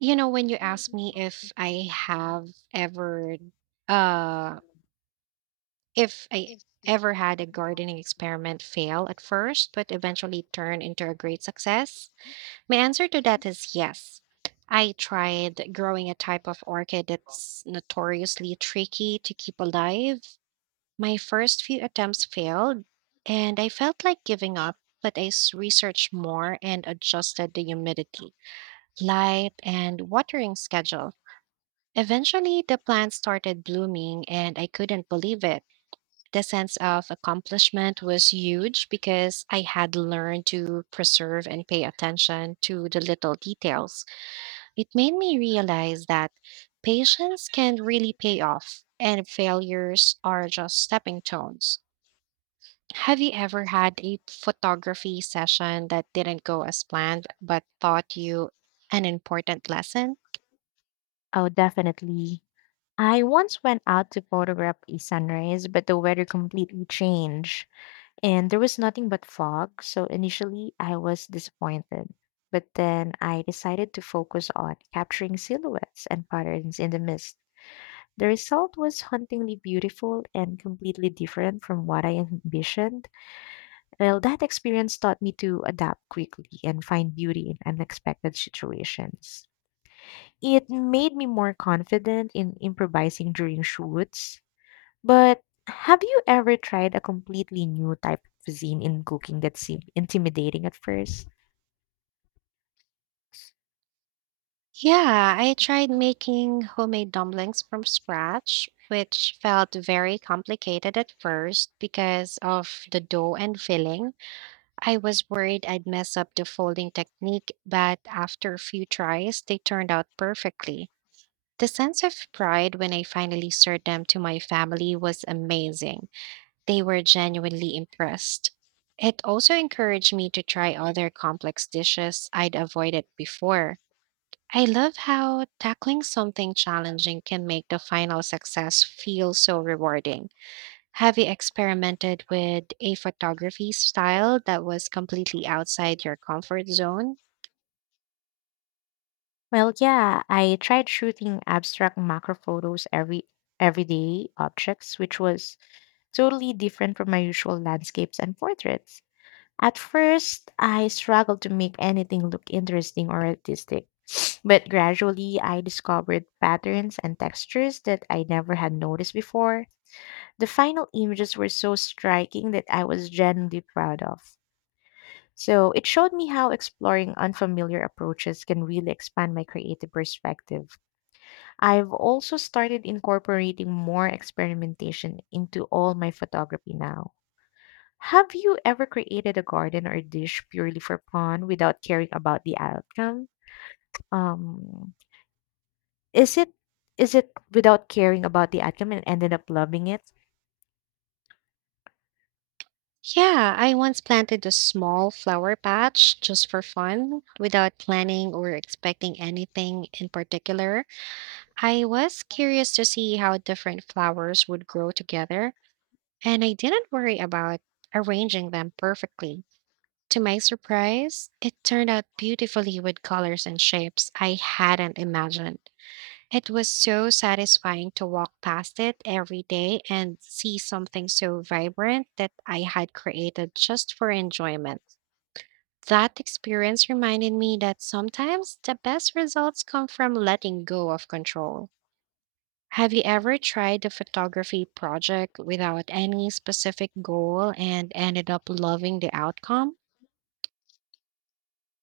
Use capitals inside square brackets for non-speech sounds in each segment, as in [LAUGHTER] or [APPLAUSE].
When you You know, ask they me ask me if I this thing, have ever uh um, if I if they ever had a haven't had. gardening experiment fail at first but eventually turn into a great success, my answer to that is yes. I tried growing a type of orchid that's notoriously tricky to keep alive. My first few attempts failed, and I felt like giving up, but researched more and adjusted the humidity, light, and watering schedule. Eventually, the plant started blooming, and I couldn't believe it. The sense of accomplishment was huge because I had learned to preserve and pay attention to the little details. It made me realize that patience can really pay off, and failures are just stepping stones. Have you ever had a photography session that didn't go as planned but taught you an important lesson? Oh, definitely. I once went out to photograph a sunrise, but the weather completely changed and there was nothing but fog. So initially, I was disappointed. But then I decided to focus on capturing silhouettes and patterns in the mist. The result was hauntingly beautiful and completely different from what I envisioned. Well, that experience taught me to adapt quickly and find beauty in unexpected situations. It made me more confident in improvising during shoots. But have you ever tried a completely new type of cuisine in cooking that seemed intimidating at first? Yeah, I tried making homemade dumplings from scratch, which felt very complicated at first because of the dough and filling. I was worried I'd mess up the folding technique, but after a few tries, they turned out perfectly. The sense of pride when I finally served them to my family was amazing. They were genuinely impressed. It also encouraged me to try other complex dishes I'd avoided before. I love how tackling something challenging can make the final success feel so rewarding. Have you experimented with a photography style that was completely outside your comfort zone? Well, yeah, I tried shooting abstract macro photos everyday objects, which was totally different from my usual landscapes and portraits. At first, I struggled to make anything look interesting or artistic, [SNIFFS] but gradually I discovered patterns and textures that I never had noticed before. The final images were so striking that I was genuinely proud of. So it showed me how exploring unfamiliar approaches can really expand my creative perspective. I've also started incorporating more experimentation into all my photography now. Have you ever created a garden or a dish purely for fun without caring about the outcome? Um, is it is it without caring about the outcome and ended up loving it? Yeah, I once planted a small flower patch just for fun without planning or expecting anything in particular. I was curious to see how different flowers would grow together, and I didn't worry about arranging them perfectly. To my surprise, it turned out beautifully with colors and shapes I hadn't imagined. It was so satisfying to walk past it every day and see something so vibrant that I had created just for enjoyment. That experience reminded me that sometimes the best results come from letting go of control. Have you ever tried a photography project without any specific goal and ended up loving the outcome?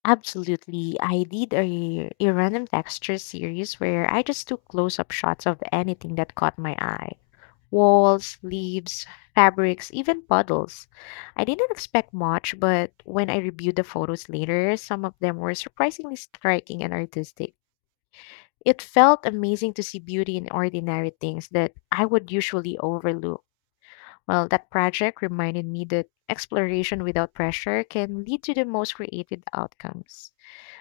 Absolutely. I did a random texture series where I just took close up shots of anything that caught my eye. Walls, leaves, fabrics, even puddles. I didn't expect much, but when I reviewed the photos later, some of them were surprisingly striking and artistic. It felt amazing to see beauty in ordinary things that I would usually overlook. Well, that project reminded me that exploration without pressure can lead to the most creative outcomes.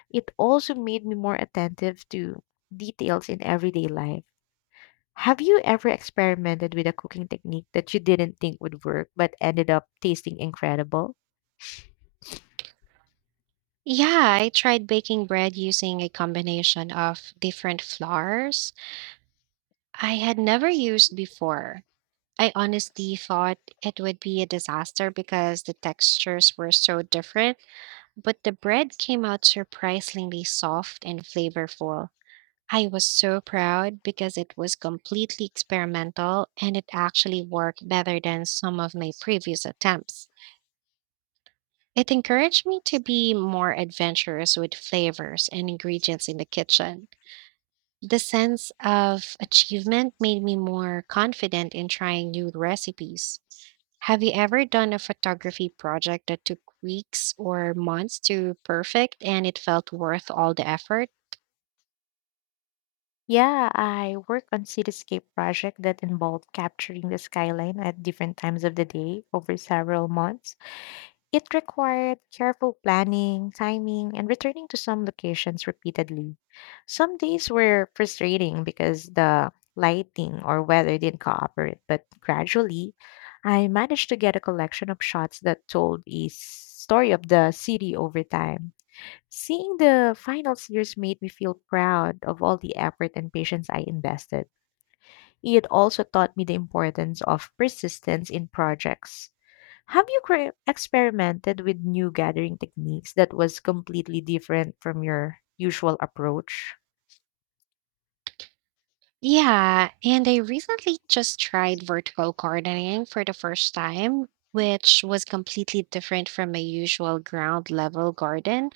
It also made me more attentive to details in everyday life. Have you ever experimented with a cooking technique that you didn't think would work but ended up tasting incredible? Yeah, I tried baking bread using a combination of different flours I had never used before. I honestly thought it would be a disaster because the textures were so different, but the bread came out surprisingly soft and flavorful. I was so proud because it was completely experimental and it actually worked better than some of my previous attempts. It encouraged me to be more adventurous with flavors and ingredients in the kitchen. The sense of achievement made me more confident in trying new recipes. Have you ever done a photography project that took weeks or months to perfect and it felt worth all the effort? Yeah, I worked on cityscape project that involved capturing the skyline at different times of the day over several months. It required careful planning, timing, and returning to some locations repeatedly. Some days were frustrating because the lighting or weather didn't cooperate, but gradually I managed to get a collection of shots that told story of the city over time. Seeing the final series made me feel proud of all the effort and patience I invested. It also taught me the importance of persistence in projects. Have you experimented with new gathering techniques that was completely different from your usual approach? Yeah, and I recently just tried vertical gardening for the first time, which was completely different from my usual ground level garden.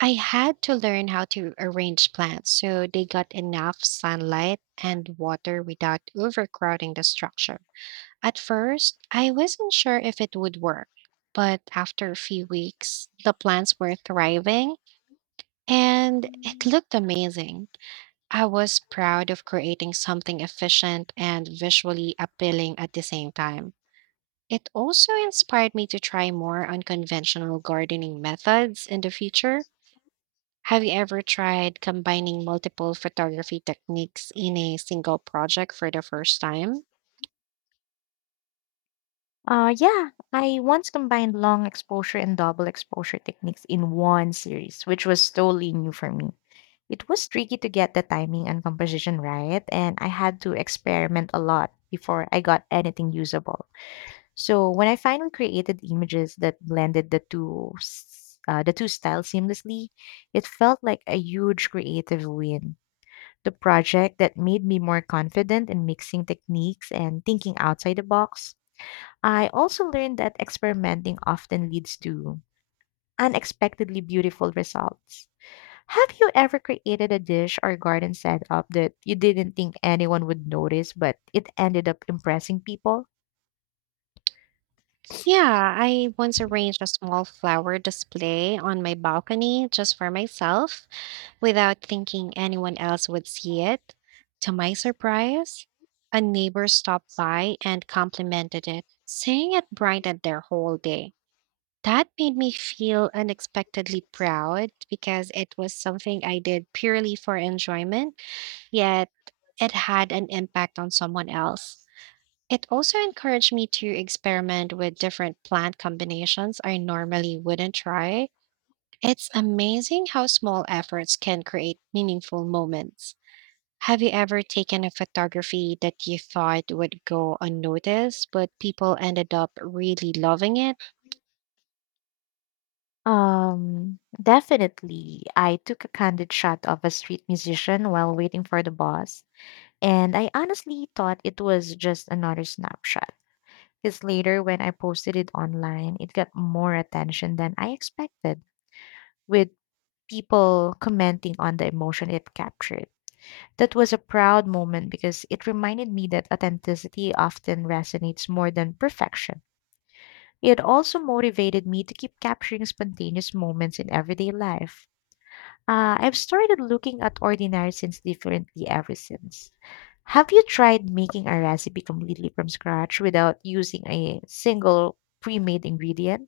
I had to learn how to arrange plants so they got enough sunlight and water without overcrowding the structure. At first, I wasn't sure if it would work, but after a few weeks, the plants were thriving and it looked amazing. I was proud of creating something efficient and visually appealing at the same time. It also inspired me to try more unconventional gardening methods in the future. Have you ever tried combining multiple photography techniques in a single project for the first time? Yeah, I once combined long exposure and double exposure techniques in one series, which was totally new for me. It was tricky to get the timing and composition right, and I had to experiment a lot before I got anything usable. So when I finally created images that blended the two styles seamlessly, it felt like a huge creative win. The project that made me more confident in mixing techniques and thinking outside the box. I also learned that experimenting often leads to unexpectedly beautiful results. Have you ever created a dish or garden setup that you didn't think anyone would notice, but it ended up impressing people? Yeah, I once arranged a small flower display on my balcony just for myself without thinking anyone else would see it. To my surprise, a neighbor stopped by and complimented it, saying it brightened their whole day. That made me feel unexpectedly proud because it was something I did purely for enjoyment, yet it had an impact on someone else. It also encouraged me to experiment with different plant combinations I normally wouldn't try. It's amazing how small efforts can create meaningful moments. Have you ever taken a photography that you thought would go unnoticed, but people ended up really loving it? Definitely. I took a candid shot of a street musician while waiting for the bus, and I honestly thought it was just another snapshot. Because later, when I posted it online, it got more attention than I expected, with people commenting on the emotion it captured. That was a proud moment because it reminded me that authenticity often resonates more than perfection. It also motivated me to keep capturing spontaneous moments in everyday life. I've started looking at ordinary sins differently ever since. Have you tried making a recipe completely from scratch without using a single pre made ingredient?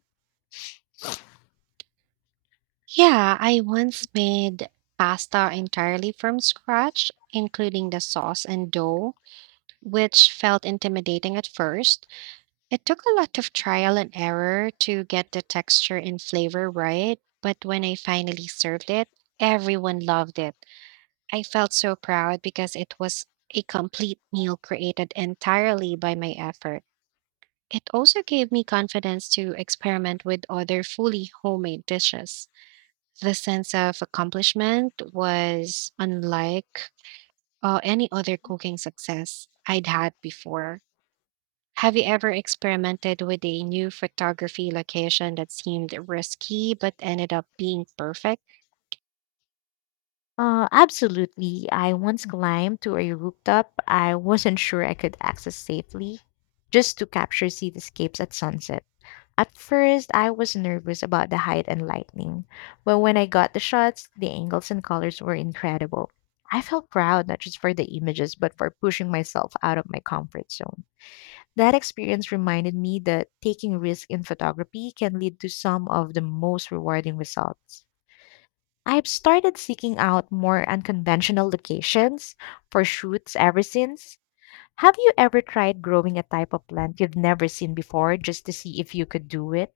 Yeah, I once made pasta entirely from scratch, including the sauce and dough, which felt intimidating at first. It took a lot of trial and error to get the texture and flavor right, but when I finally served it, everyone loved it. I felt so proud because it was a complete meal created entirely by my effort. It also gave me confidence to experiment with other fully homemade dishes. The sense of accomplishment was unlike any other cooking success I'd had before. Have you ever experimented with a new photography location that seemed risky but ended up being perfect? Absolutely. I once climbed to a rooftop I wasn't sure I could access safely just to capture cityscapes at sunset. At first, I was nervous about the height and lightning, but when I got the shots, the angles and colors were incredible. I felt proud not just for the images, but for pushing myself out of my comfort zone. That experience reminded me that taking risks in photography can lead to some of the most rewarding results. I've started seeking out more unconventional locations for shoots ever since. Have you ever tried growing a type of plant you've never seen before just to see if you could do it?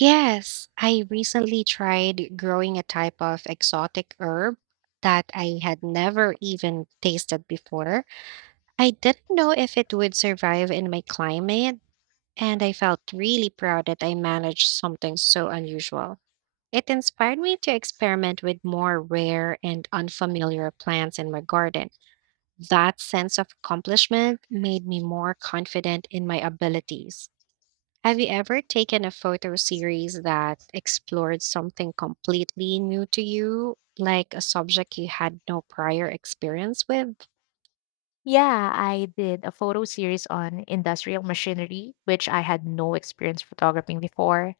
Yes, I recently tried growing a type of exotic herb that I had never even tasted before. I didn't know if it would survive in my climate, and I felt really proud that I managed something so unusual. It inspired me to experiment with more rare and unfamiliar plants in my garden. That sense of accomplishment made me more confident in my abilities. Have you ever taken a photo series that explored something completely new to you, like a subject you had no prior experience with? Yeah, I did a photo series on industrial machinery, which I had no experience photographing before.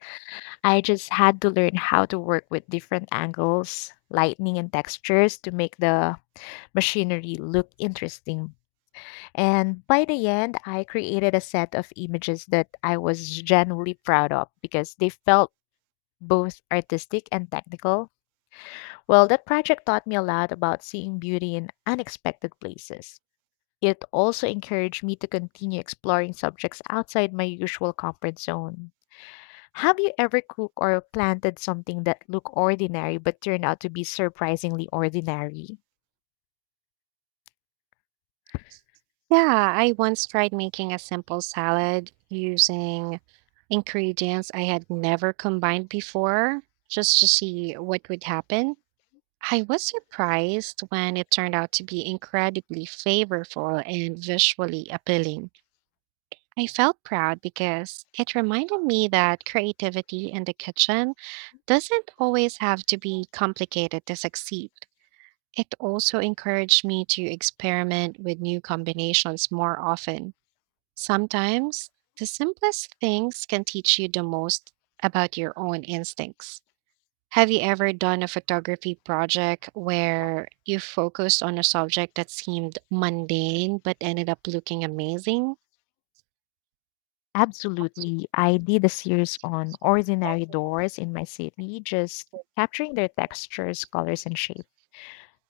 I just had to learn how to work with different angles, lighting, and textures to make the machinery look interesting. And by the end, I created a set of images that I was genuinely proud of because they felt both artistic and technical. Well, that project taught me a lot about seeing beauty in unexpected places. It also encouraged me to continue exploring subjects outside my usual comfort zone. Have you ever cooked or planted something that looked ordinary but turned out to be surprisingly ordinary? Yeah, I once tried making a simple salad using ingredients I had never combined before just to see what would happen. I was surprised when it turned out to be incredibly flavorful and visually appealing. I felt proud because it reminded me that creativity in the kitchen doesn't always have to be complicated to succeed. It also encouraged me to experiment with new combinations more often. Sometimes the simplest things can teach you the most about your own instincts. Have you ever done a photography project where you focused on a subject that seemed mundane but ended up looking amazing? Absolutely. I did a series on ordinary doors in my city, just capturing their textures, colors, and shape.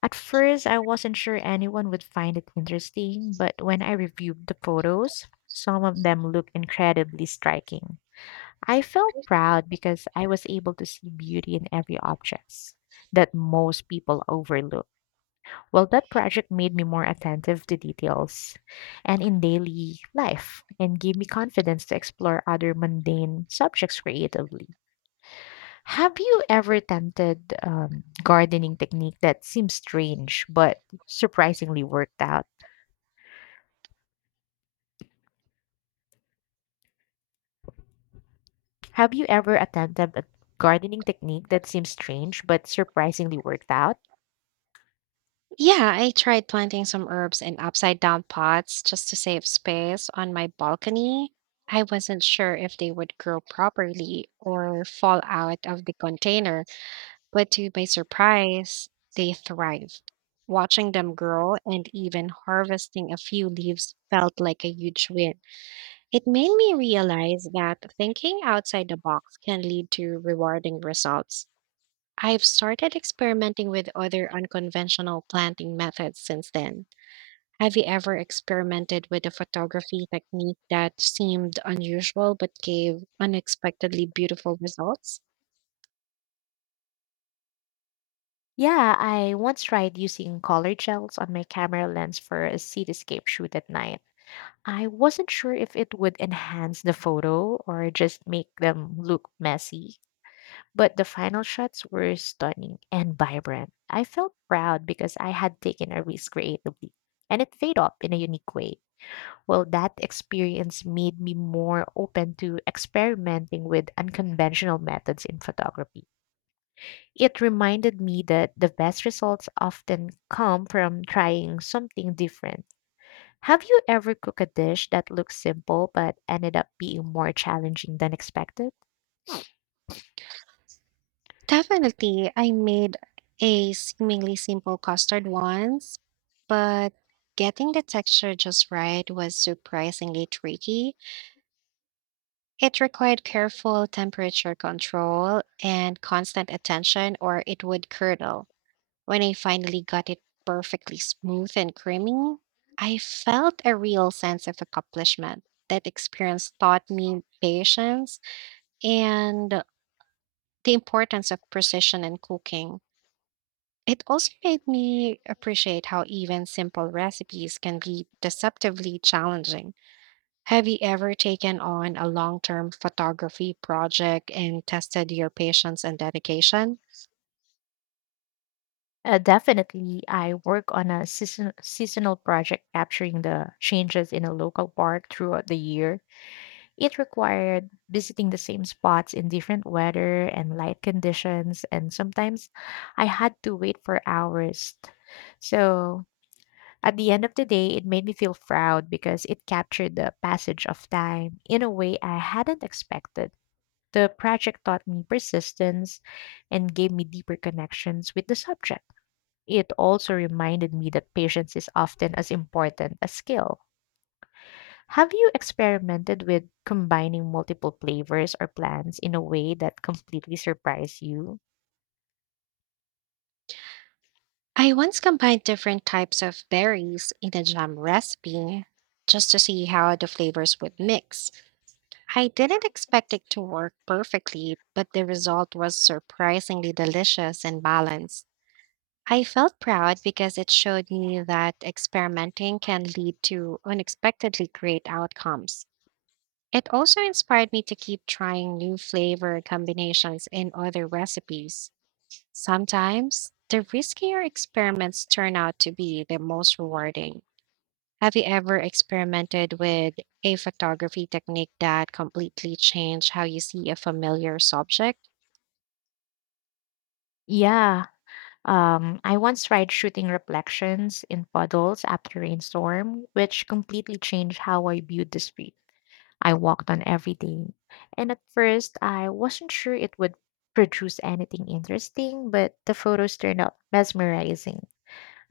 At first, I wasn't sure anyone would find it interesting, but when I reviewed the photos, some of them looked incredibly striking. I felt proud because I was able to see beauty in every object that most people overlook. Well, that project made me more attentive to details and in daily life and gave me confidence to explore other mundane subjects creatively. Have you ever attempted gardening technique that seems strange but surprisingly worked out? Have you ever attempted a gardening technique that seems strange but surprisingly worked out? Yeah, I tried planting some herbs in upside down pots just to save space on my balcony. I wasn't sure if they would grow properly or fall out of the container, but to my surprise, they thrive. Watching them grow and even harvesting a few leaves felt like a huge win. It made me realize that thinking outside the box can lead to rewarding results. I've started experimenting with other unconventional planting methods since then. Have you ever experimented with a photography technique that seemed unusual but gave unexpectedly beautiful results? Yeah, I once tried using color gels on my camera lens for a cityscape shoot at night. I wasn't sure if it would enhance the photo or just make them look messy, but the final shots were stunning and vibrant. I felt proud because I had taken a risk creatively, and it paid off in a unique way. Well, that experience made me more open to experimenting with unconventional methods in photography. It reminded me that the best results often come from trying something different. Have you ever cooked a dish that looked simple but ended up being more challenging than expected? Definitely, I made a seemingly simple custard once, but getting the texture just right was surprisingly tricky. It required careful temperature control and constant attention, or it would curdle. When I finally got it perfectly smooth and creamy, I felt a real sense of accomplishment. That experience taught me patience and the importance of precision in cooking. It also made me appreciate how even simple recipes can be deceptively challenging. Have you ever taken on a long term photography project and tested your patience and dedication? Definitely, I work on seasonal project capturing the changes in a local park throughout the year. It required visiting the same spots in different weather and light conditions, and sometimes I had to wait for hours. So, at the end of the day, it made me feel proud because it captured the passage of time in a way I hadn't expected. The project taught me persistence and gave me deeper connections with the subject. It also reminded me that patience is often as important as skill. Have you experimented with combining multiple flavors or plants in a way that completely surprised you? I once combined different types of berries in a jam recipe just to see how the flavors would mix. I didn't expect it to work perfectly, but the result was surprisingly delicious and balanced. I felt proud because it showed me that experimenting can lead to unexpectedly great outcomes. It also inspired me to keep trying new flavor combinations in other recipes. Sometimes the riskier experiments turn out to be the most rewarding. Have you ever experimented with a photography technique that completely changed how you see a familiar subject? Yeah, I once tried shooting reflections in puddles after rainstorm, which completely changed how I viewed the street. I walked on every day, and at first I wasn't sure it would produce anything interesting, but the photos turned out mesmerizing.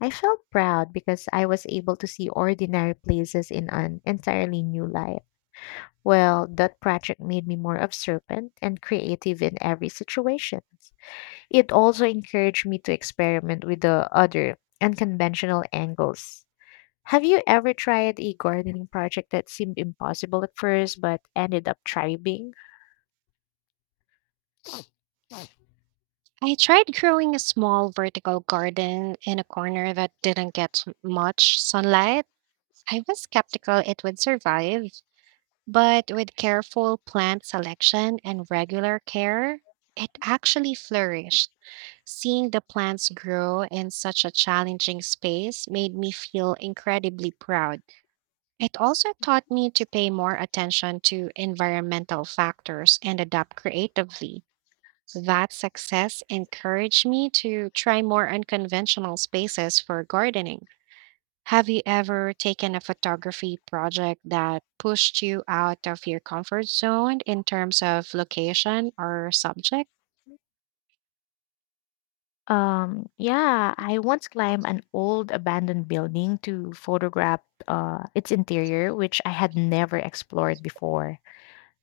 I felt proud because I was able to see ordinary places in an entirely new light. Well, that project made me more observant and creative in every situation. It also encouraged me to experiment with the other unconventional angles. Have you ever tried a gardening project that seemed impossible at first but ended up thriving? I tried growing a small vertical garden in a corner that didn't get much sunlight. I was skeptical it would survive, but with careful plant selection and regular care, it actually flourished. Seeing the plants grow in such a challenging space made me feel incredibly proud. It also taught me to pay more attention to environmental factors and adapt creatively. That success encouraged me to try more unconventional spaces for gardening. Have you ever taken a photography project that pushed you out of your comfort zone in terms of location or subject? Yeah, I once climbed an old abandoned building to photograph its interior, which I had never explored before.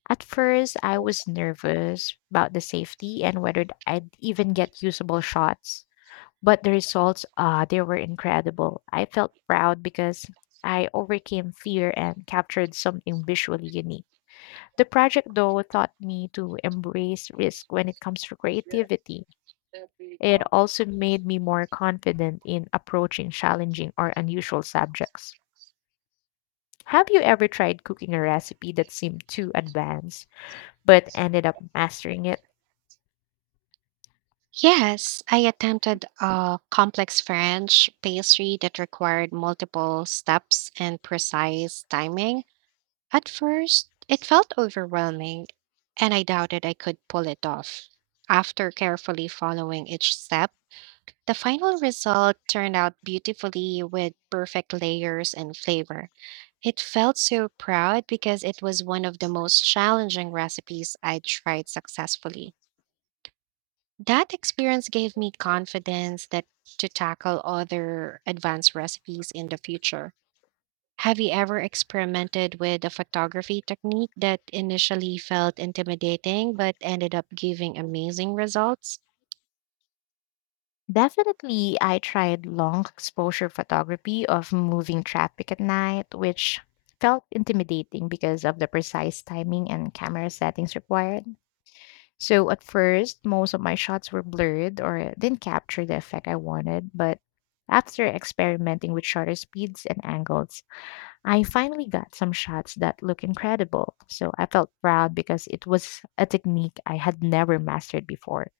At first, I was nervous about the safety and whether I'd even get usable shots. But the results, they were incredible. I felt proud because I overcame fear and captured something visually unique. The project, though, taught me to embrace risk when it comes to creativity. It also made me more confident in approaching challenging or unusual subjects. Have you ever tried cooking a recipe that seemed too advanced but ended up mastering it? Yes, I attempted a complex French pastry that required multiple steps and precise timing. At first, it felt overwhelming, and I doubted I could pull it off. After carefully following each step, the final result turned out beautifully with perfect layers and flavor. It felt so proud because it was one of the most challenging recipes I tried successfully. That experience gave me confidence that to tackle other advanced recipes in the future. Have you ever experimented with a photography technique that initially felt intimidating but ended up giving amazing results? Definitely, I tried long exposure photography of moving traffic at night, which felt intimidating because of the precise timing and camera settings required. So, at first, most of my shots were blurred or didn't capture the effect I wanted, but after experimenting with shutter speeds and angles, I finally got some shots that look incredible. So, I felt proud because it was a technique I had never mastered before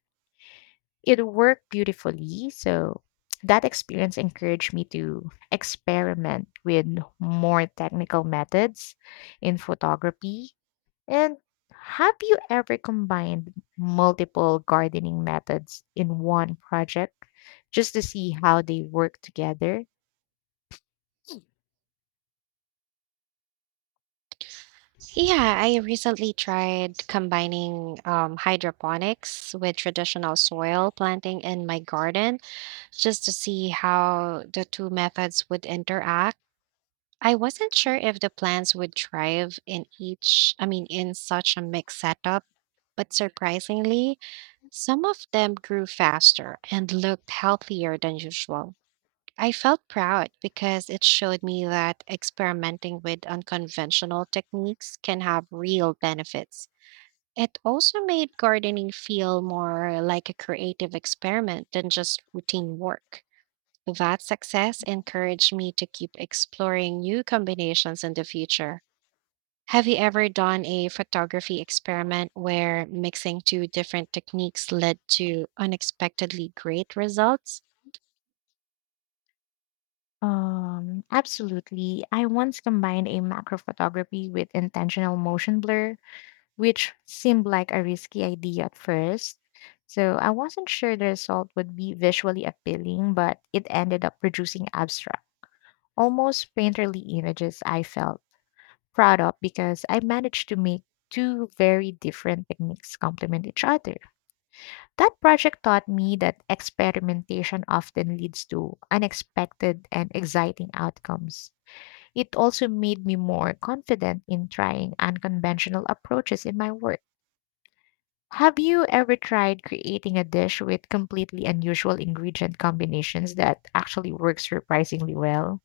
it worked beautifully. So that experience encouraged me to experiment with more technical methods in photography. And have you ever combined multiple gardening methods in one project just to see how they work together? Yeah, I recently tried combining hydroponics with traditional soil planting in my garden just to see how the two methods would interact. I wasn't sure if the plants would thrive in each, I mean, in such a mixed setup, but surprisingly, some of them grew faster and looked healthier than usual. I felt proud because it showed me that experimenting with unconventional techniques can have real benefits. It also made gardening feel more like a creative experiment than just routine work. That success encouraged me to keep exploring new combinations in the future. Have you ever done a photography experiment where mixing two different techniques led to unexpectedly great results? Absolutely. I once combined a macro photography with intentional motion blur which seemed like a risky idea at first. So I wasn't sure the result would be visually appealing, but it ended up producing abstract, almost painterly images I felt proud of because I managed to make two very different techniques complement each other. That project taught me that experimentation often leads to unexpected and exciting outcomes. It also made me more confident in trying unconventional approaches in my work. Have you ever tried creating a dish with completely unusual ingredient combinations that actually works surprisingly well?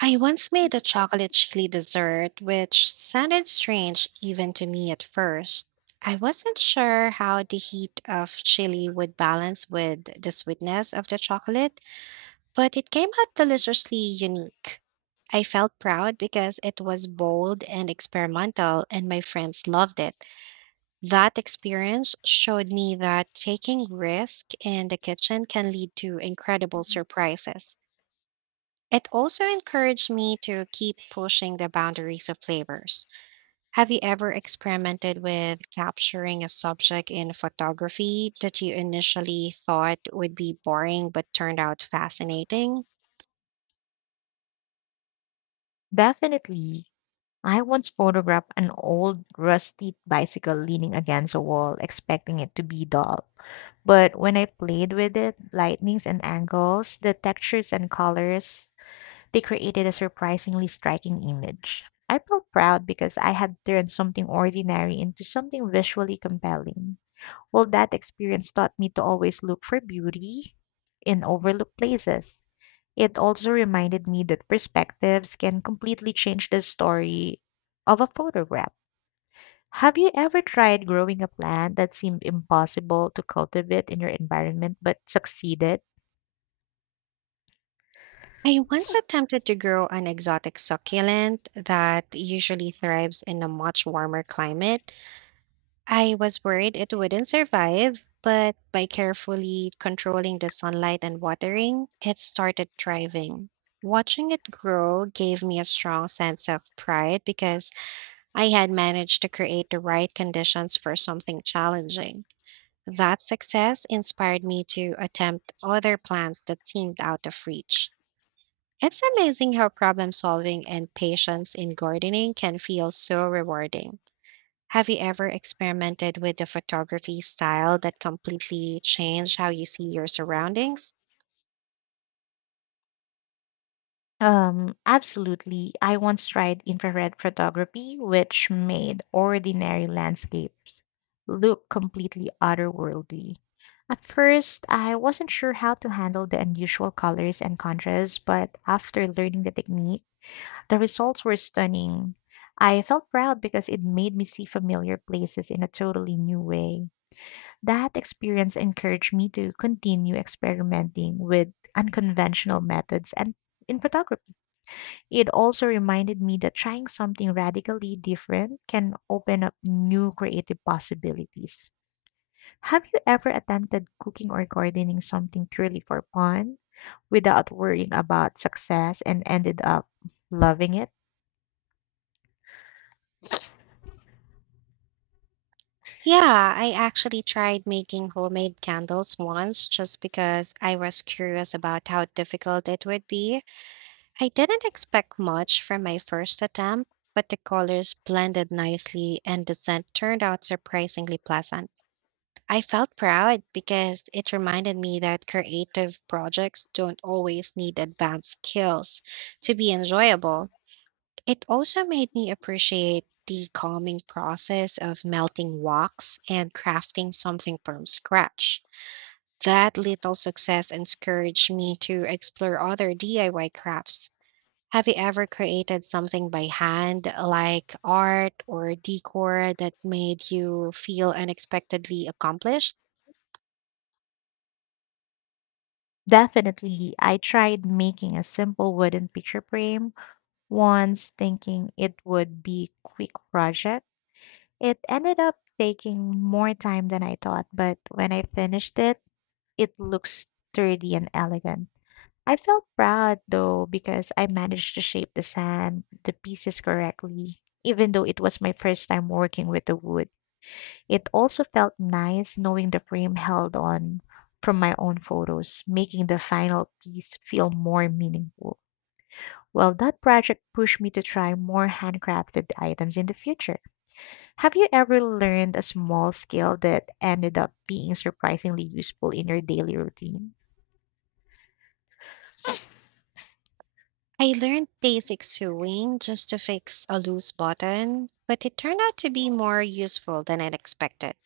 I once made a chocolate chili dessert, which sounded strange even to me at first. I wasn't sure how the heat of chili would balance with the sweetness of the chocolate, but it came out deliciously unique. I felt proud because it was bold and experimental, and my friends loved it. That experience showed me that taking risk in the kitchen can lead to incredible surprises. It also encouraged me to keep pushing the boundaries of flavors. Have you ever experimented with capturing a subject in photography that you initially thought would be boring but turned out fascinating? Definitely. I once photographed an old rusty bicycle leaning against a wall, expecting it to be dull. But when I played with it, lightnings and angles, the textures and colors, they created a surprisingly striking image. I felt proud because I had turned something ordinary into something visually compelling. Well, that experience taught me to always look for beauty in overlooked places. It also reminded me that perspectives can completely change the story of a photograph. Have you ever tried growing a plant that seemed impossible to cultivate in your environment but succeeded? I once attempted to grow an exotic succulent that usually thrives in a much warmer climate. I was worried it wouldn't survive, but by carefully controlling the sunlight and watering, it started thriving. Watching it grow gave me a strong sense of pride because I had managed to create the right conditions for something challenging. That success inspired me to attempt other plants that seemed out of reach. It's amazing how problem solving and patience in gardening can feel so rewarding. Have you ever experimented with a photography style that completely changed how you see your surroundings? Absolutely. I once tried infrared photography, which made ordinary landscapes look completely otherworldly. At first, I wasn't sure how to handle the unusual colors and contrasts, but after learning the technique, the results were stunning. I felt proud because it made me see familiar places in a totally new way. That experience encouraged me to continue experimenting with unconventional methods and in photography. It also reminded me that trying something radically different can open up new creative possibilities. Have you ever attempted cooking or gardening something purely for fun without worrying about success and ended up loving it? Yeah, I actually tried making homemade candles once just because I was curious about how difficult it would be. I didn't expect much from my first attempt, but the colors blended nicely and the scent turned out surprisingly pleasant. I felt proud because it reminded me that creative projects don't always need advanced skills to be enjoyable. It also made me appreciate the calming process of melting wax and crafting something from scratch. That little success encouraged me to explore other DIY crafts. Have you ever created something by hand, like art or decor, that made you feel unexpectedly accomplished? Definitely, I tried making a simple wooden picture frame once, thinking it would be quick project. It ended up taking more time than I thought, but when I finished it, it looks sturdy and elegant. I felt proud though because I managed to shape the sand, the pieces correctly. Even though it was my first time working with the wood, it also felt nice knowing the frame held on from my own photos, making the final piece feel more meaningful. Well, that project pushed me to try more handcrafted items in the future. Have you ever learned a small skill that ended up being surprisingly useful in your daily routine? I learned basic sewing just to fix a loose button, but it turned out to be more useful than I'd expected.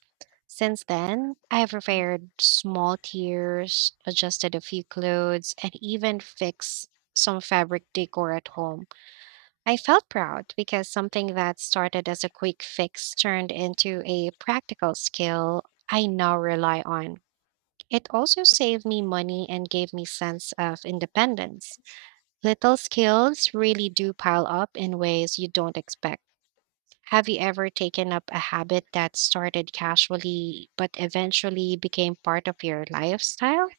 Since then, I've repaired small tears, adjusted a few clothes, and even fixed some fabric decor at home. I felt proud because something that started as a quick fix turned into a practical skill I now rely on. It also saved me money and gave me sense of independence. Little skills really do pile up in ways you don't expect. Have you ever taken up a habit that started casually but eventually became part of your lifestyle?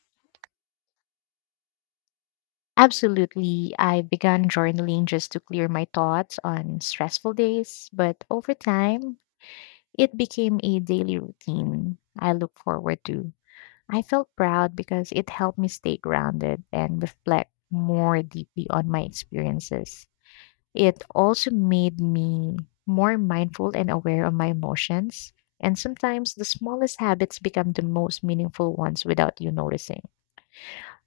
Absolutely. I began journaling just to clear my thoughts on stressful days, but over time, it became a daily routine I look forward to. I felt proud because it helped me stay grounded and reflect more deeply on my experiences. It also made me more mindful and aware of my emotions. And sometimes the smallest habits become the most meaningful ones without you noticing.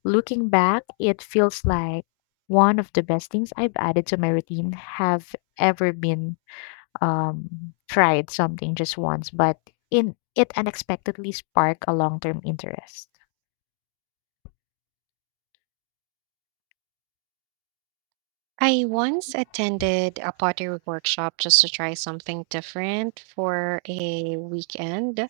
Looking back, it feels like one of the best things I've added to my routine have ever been tried something just once, but in it unexpectedly sparked a long term interest. I once attended a pottery workshop just to try something different for a weekend.